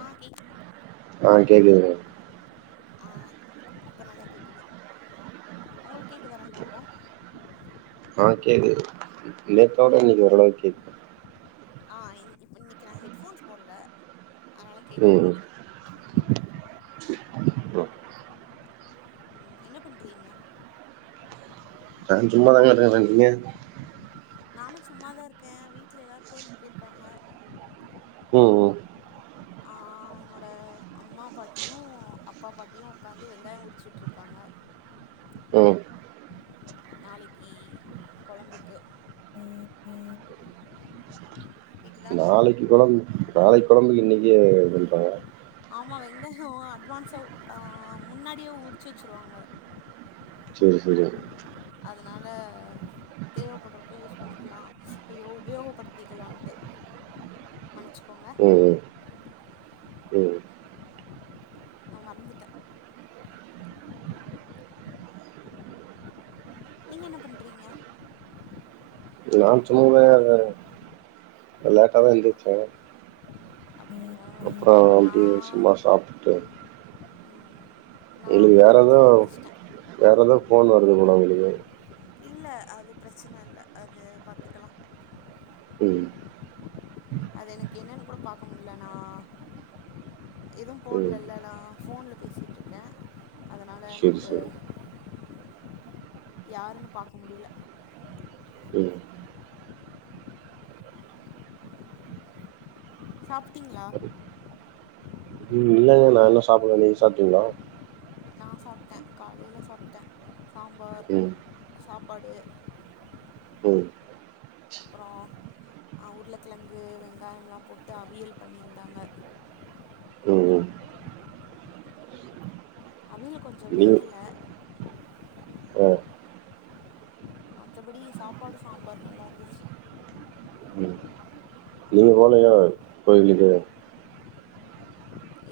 ஆ கேக் ஆஹ் கேக்குதுங்க ஆஹ் இப்ப நல்லா கேக்குது உங்களுக்கு கேக்குதா நல்லா இப்போ இப்ப கேக்குது நேத்தோட இன்னைக்கு ஓரளவு கேக்குது ஆஹ் இன்னைக்கு நான் ஹெட்போன்ஸ் போடல அதனால ம் கேட்கும்னு ம் நெனைக்கறேன் ம் ம் என்ன பண்றீங்க? நான் சும்மா தாங்க இருக்கறேன் நீங்க? நானும் சும்மாதான் இருக்கேன். வீட்ல எல்லாரும் கோயிலுக்கு போயிருக்காங்க போ ஆஹ் என்னோட அம்மா பாட்டியும் அப்பா பாட்டியும் உக்காந்து வெங்காயம் உரிச்சுகிட்டு இருக்காங்க ம் நாளைக்கு கொழம்புக்கு. கேக்குதா? நாளைக்கு கொழம்பு. நாளைக்கு கொழம்புக்கு இன்னைக்கே இது பண்ணிட்டாங்க ஆமா. வெங்காயம் அட்வான்ஸா அ அ முன்னாடியே உரிச்சு வெச்சுருவாங்க சரி சரி அதனால தேவைப்படறப்ப யூஸ் பண்ணிக்கலாம். ஐயோ உபயோகப்படுத்திக்கலான்ட்டு. மன்னிச்சுக்கோங்க. ம் ம் ம் நா மறந்துட்டேன் நீங்க என்ன பண்றீங்க நான் சும்மவே அது லேட்டா தா ஓ என்ந்திச்ச அப்படியா அப்புறம் அப்படியே நான் சும்மா சாப்பிட்டுட்டு இருந்தேன் ம், நான் உங்களுக்கு அஞ்சு வேற ஏதோ மணிக்கெலாம் எழுந்திரிச்சிட்டேன் வேற ஏதோ ஃபோன் வரு ஒரு குணங் இல்ல அது பிரச்சன இல்ல அது பாத்துக்கலாம் ம் அது எனக்கு என்னன்னு கூட பாக்க முடியல நான் எதுவும் ம் போடல நான் போன்ல பேசிட்டு இருக்கேன் அதனால சேரி எனக்கு சேரி யாருன்னு பாக்க முடியல ம் சாப்பிட்டீங்களா இல்லங்க நான் இன்னு சாப்பிடல நீங்க சாப்பிட்டீங்களா நான் சாப்பிட்டேன் காலையில சாப்பிட்டேன் சாம்பார் ம் சாப்பாடு ம் அப்புறம் உருளக்கிழங்கு வெங்காயம்லாம் போட்டு அவியல் பண்ணியிருந்தாங்க ம் ம் அவியல் கொஞ்சோ நீங்க வேகல ஆ மத்தபடி சாப்பாடு சாம்பார் நல்லா இருந்துச்சு ம் நீங்க போலையா கோய்ளுக்கு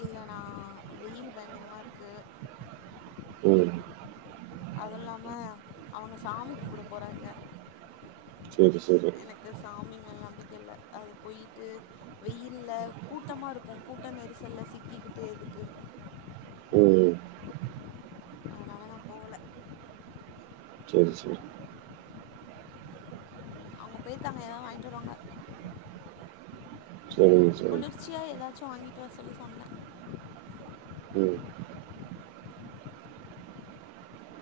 இல்லண்ணா வெயில் பயங்கரமா இருக்கு ம் அது இல்லாம அவங்க சாமி கும்பிட போறாங்க செரி செரி எனக்கு சாமி மேல நம்பிக்க இலல அது போயிட்டு வெயில கூட்டமா இருக்கும் கூட்ட நெரிசல்ல சிக்கிக்கிட்டு எதுக்கு ம் அதனால நா போகல செரி செரி அவங்க போயிருக்காங்க ஏதாவது வாங்கிட்டு வருவாங்க சரிங்க சரிங்க குளிர்ச்சியா ஏதா வாங்கிட்டு வர சொல்லி சொன்னேன் உம்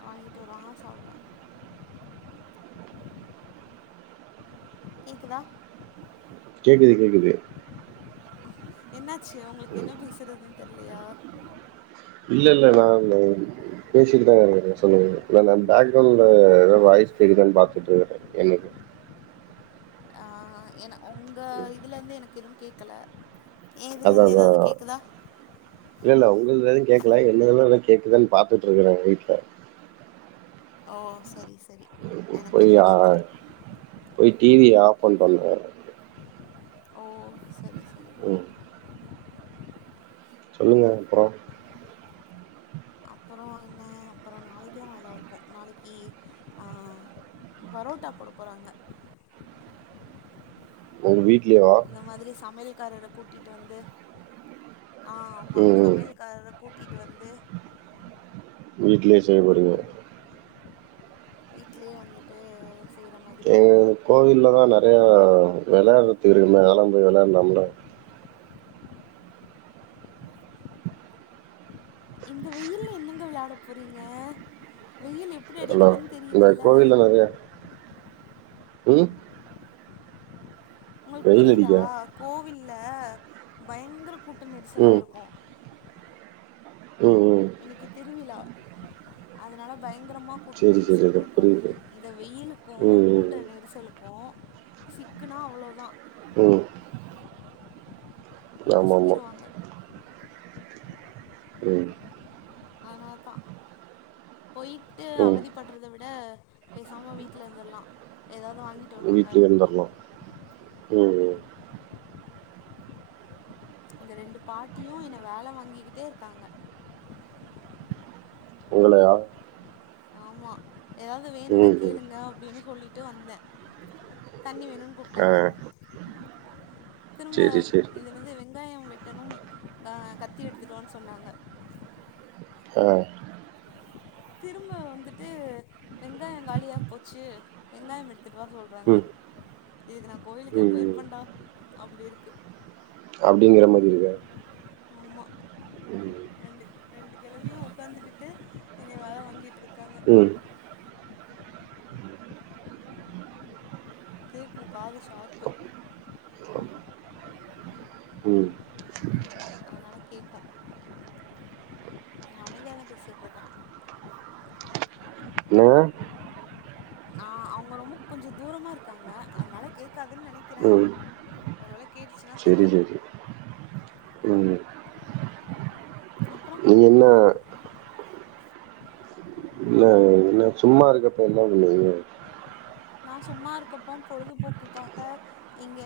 வாங்கிட்டு வருவாங்க சாப்பிடலாம் இதான் கேக்குது கேக்குது என்னாச்சு உங்களுக்கு என்ன பேசுறதுன்னு தெரியலையா இல்ல இல்ல நான் பேசிட்டுதான்ன சொல்லுங்க நான் பேக்ரவுண்ட்ல ஏதோ வாய்ஸ் கேக்குதான் பாத்துட்டு இருக்குறேன் எனக்கு ஆ என உங்க இதுல இருந்து எனக்கு எதுவும் கேட்கல ஏன் இதுல அதான் இருந்து அதான் ஏதாவது கேக்குதா இல்ல இல்ல உங்கள எதுவும் கேக்கல என்னதெல்லாம் கேக்குதானு பாத்துட்டு இருக்கறேன் வீட்டுல ஓ செரி செரி ஓ எனக்கு போய் எதுவும் ஆ கேக்கல போய் டிவிய ஆஃப் பண்ணிட்டு வந்தேன் ஓ செரி செரி ம் சொல்லுங்க அப்புறம் அப்பறோ என்ன அப்பறோ நாளைக்கு தா நல்லாருக்கு நாளைக்கி ஆ பரோட்டா போட போறாங்க ஒங்க வீட் இந்த மாதிரி சமையல் காரற கூட்டிட்டு வந்து உம் உம் காரற கூட்டிட்டு வந்து வீட்லே செய்ய போறீங்க வீட்லே வந்துட்டு செய்ற மாதிரி எங்க கோவில்ல தா நெறையா வெளையாடுறதுக்கு இருக்குமே அதாலாம் போயி வெளையாடலாம்ல இந்த வெயில்ல என்னங்க விளாட போறீங்க வெயில் எப்ப ஹலோ இந்த கோவில்ல நெறைய உம் உங்களுக் புரியிதா அடிக்கா கோவிலுக் இல்ல பயங்கர கூட்ட நெரிசலா ம் இருக்கு ம் ம் இன்னைக்கு திருவிழா அதனால பயங் ங்கரமா கூட்ட சேரி சேரி நெரிசல் அது இருக்கு புரியுது இந்த வெயிலுக்கு ம் கூட்ட ம் நெரிசலுக் கும் சிக்குனா அவ்ளோதா ம் ஆமா ஆமா நசிக்கிருவாங்க ம் அதனால தா போய்ட்டு ம் அவதி பட்றத விட பேசாம வீட்ல இருந்துர்லா எதாவ்து வாங்கிட்டு வருவாங்க வீட்லயே இருந்தர்லா ம் ம் அந்த ரெண்டு பாட்டியு என்ன வேல வாங்கிக்கிட்டே இருக்காங்க உங்களையா ஆமா எதாவ்து வேணுனா ம் ம் கேளுங்க அப்டினு சொல்லிட்டு வந்தே தண்ணி வேணுன் ஆ கூப்ட்டாங்க திரும்ப சேரி சேரி இதுல ருந்து வெ வெங்காயம் வெட்டணுனு ஆஹ் கத்தி எடுத்துட்டு வான் சொன்னாங்க ஆ திரும்ப வந்துட்டு வெங்காய காலியா போச்சு வெங்காயம் எடுத்துட்டு வா சொல்றாங்க ம் இதுக்கு நா கோயிலுக்கே ம் ம் போயிருப்பண்டா அப்டி இருக்கு அப்படிங்கிற மாரி இருக்கா ஆமா ம் நீயு ஒட்காந்துக்கிட்டு என்னய வேல வாங்கிட்ருக்க உம் கேக்கு காது ஷார்ப்பு ம் நல்லா கேக்கு நா அமைதியாதா பேசிட்ருக்கே என்னங்க நா அவ்ங்க ரொம்ப கொஞ்ச தூரமா இருக்காங்க அதுனால கேக்காதுன் நெனைக்கிறே ம் ஒரு வேளக் செரி செரி ம் அப்புறம் நீங்க என்ன இல்ல என்ன சும்மா இருக்கப்ப என்ன பண்ணதுவு நா சும்மாருக்கப்போ பொழுதுபோக்குக்காக இங்க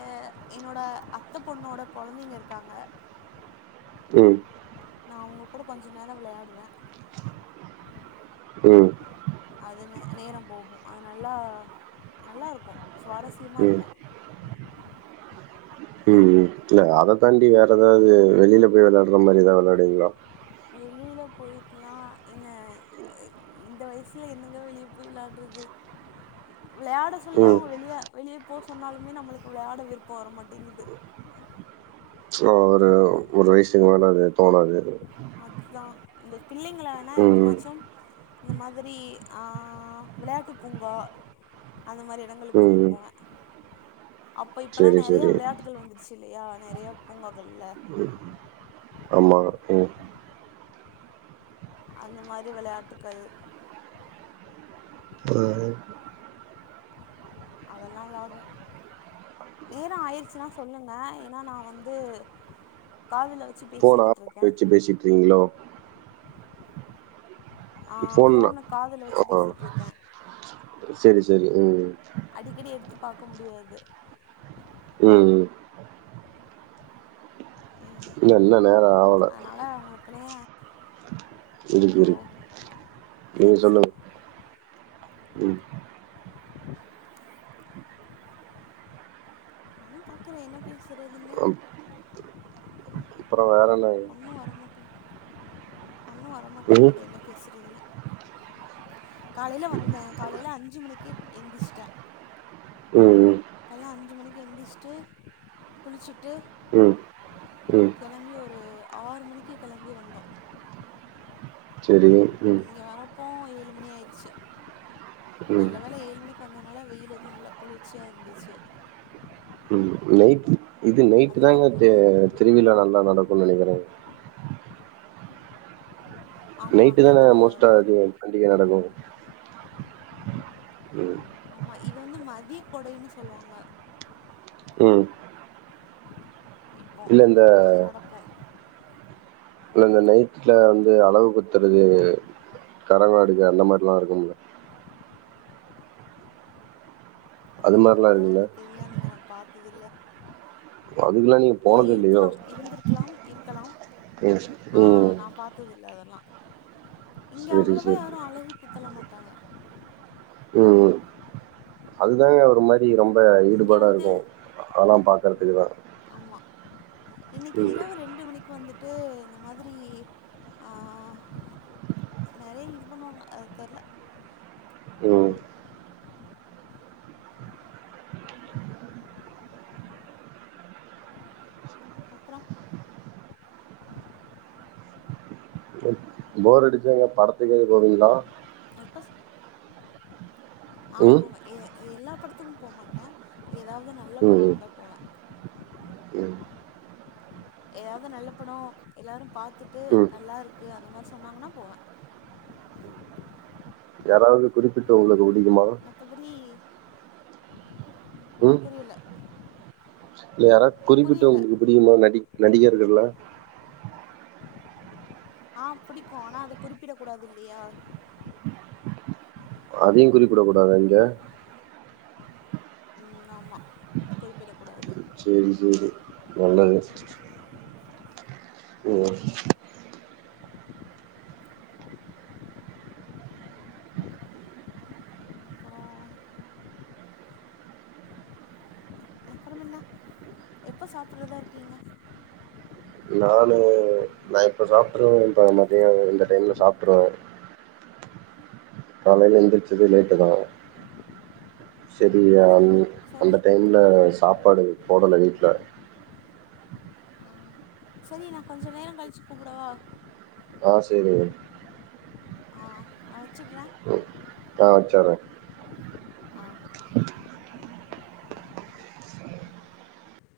என்னோட அத்தை பொண்ணோட கொழந்தைங்க இருக்காங்க ம், நா அவ்ங்க கூட கொஞ்ச நேர விளையாடுவே ம், ம், அது ந நேரம் போகு அது நல்லா நல்லா இருக்கு சுவாரஸ்யமா ம், இருக்கு உம் உம் இல்ல அத தாண்டி வேற எதாவ்து வெளில போய் வெளாட்ற மாரி எதா வெளையாடுவீங்ளா வெளியில போயட்டுலா ஏங்க இந்த வயசுல என்னங்க வெளிய போய் விளாடுறது விளையாட சொல்லி ம். அவங்க வெளிய வெளிய போக சொன்னாலுமே நம்மளுக்கு விளாட விருப்ப வரமாட்டேங்குது சோ அது ஒரு ஒரு வயசுக்கு மேல அது தோணாது அதுத்தா இந்த பிள்ளைங்களானா ம், ம், எப்பமாச்சும் இந்த மாதிரி ஆ விளையாட்டு பூங்கா அந்த மாரி எடங்களுக்கு ம், கூட்டிட்டு ம். போவே அப்போ இப்பல்லா சரி, நிறைய சரி. விளையாட்டுகள் வந்துருச்சு இல்லையா நெறைய பூங்காகள்ல ஆமா. ம். அந்த மாதிரி விளையாட்டுகள் அதெல்லா விளாடுவோம் நேரம் ஆயிடுச்சுன்னா சொல்லுங்க ஏனா நா வந்து காதுல வ போன ஆஃப் பண்ணி வச்சு பேசிட்ருக்கிங்ளோ ஆ ஃபோன் போன காதுல வச்சு ஆமா. பேசிட்ருக்கே சரி சரி ம் அடிக்கடி எடுத்து பாக்க முடியாது ம் ம் ம் இல்ல இன்ன நேரோ ஆவல அதனால உங்களுக்கு நேரோ இருக்கு இருக் ஓ நீங்க சரி சொல்லுங்க சரி ம். நானு பாக்குறே என்ன பேசுறதுன்னு அப் அப்புறம் வேற என்ன? ஒண்ணு வரமாட்டேங் ஒன்னும் ம், வரமாட்டேங்குது என்ன பேச ட்டுதுன்னு காலையில வந்தே காலையில அஞ்சு மணிக்கு எந்திரிச்சுட்டே ம், கால்ல அஞ்சு மணிக்கு எழுந்திச்சிட்டு குளிச்சுட்டு ம், ம், ம். கெளம்பி ஒரு ஆறு மணிக்கு கெளம்பி வந்தோம் சரி ம், இங்க வரப்போ எட்டு மணியாய்ச்சு ம். நல்ல வேல ஏழு மணிக் ந்தனல வெயில் எதுவு இல்ல குளிர்ச்சியா இருந்துச்சு ம் நைட் இது நைட்டுதாங்க தெ அதுக்கப்புறோ திருவிழா நல்லா நடக்கு நெனைக்கிறே ஆமா நைட்டு தான நல்லா மோஸ்ட்டா இருக்கு அது பண்டிகை நடக்கும் ம் ஆமா இது வந்து மதிய கொடைன்னு சொல்லுவாங்க ம் இப்போ இல்ல இந்த அங்க நடக்கும் இல்ல இந்த நைட்டுல வந்து அளவுகுத்துறது கரோக எடுக்குறது அந்த மாரில்லா இருக்கும்ல அது அப்டியா மாரிலா இருக்குல்ல எனக்கு தெரியாதுங்க நா பாத் இல்ல அதுக்கெல்லா நீங்க இல்ல போனது இல்லையோ இருக்கலாம் இருந்திருக்கலாம் இருக்கலாம் ம் அ ம் நா பாத்தது எல்லாதெல்லா இங்க செரி அவ்ளோவா செரி யாரு அழகு குத்தல மாட்டாங் ட்டங்கா ம் ம் அதுதாங்க ஒரு மாரி ரொம்ப இங்க ஈடுபாடா வந்து இருக்கு அதலாம் பாக்கறதுக்குதா ஆமா இன்னைக்கு ம் இரவு ரெண்டு மணிக்கு வந்துட்டு இந்த மாதிரி ஆஹ் நெறைய இது பண்ணுவாங்க அது தெர்ல ம் அப்புறம். போர் அடிச்சா எங்கா படத்துக்கீது போவீங்களா. ஆஹ் ம் போவே ஏ எல்லா படத்துக்கு போகமாட்டே ஏதாவது நல்ல பட ம் வந்தா போவே. ம் ஏதாவது நல்ல பட எல்லாரு பாத்துட்டு ம் நல்லா இருக்கு அந்த மாரி சொன்னாங்கன்னா போவே யாராவது குறிப்பிட்டு உங்குளுக்கு புடிக்குமா மத்தபடி புரியல. இ யாராவது குறிப்பிட்டு புரியல உங்களுக்கு பிடிக்குமா நடி நடிகர் இதுல்ல. ஆஹ் பிடிக்கும். ஆனா அத குறிப்பிட கூடாது இல்லியா. அதையு குறிப்பிடக் கூடாதா இங்க. உம் ஆமா குறிப்பிட கூடாது. சேரி சேரி நல்லது. உம். அப்புறம் அப்புறம் என்ன எப்போ சாப்புடறதா இருக்கீங்க. நான்னு நா இப்ப சாப்புட்ருவே இப்ப மதிய இந்த டைம்ல சாப்புட்ருவே காலையில எந்திரச்சது லேட்டு தா சரி அ சரி அந்த சரி டைம்ல சாப்பாடு போடலா வீட்டுல. ஆ சரி நா கொஞ்ச நேர கழிச்சு கூப்படவா. ஆஹ் சரி. நா வச்சுடற ஆஹ் வச்சர்ற ஆஹ்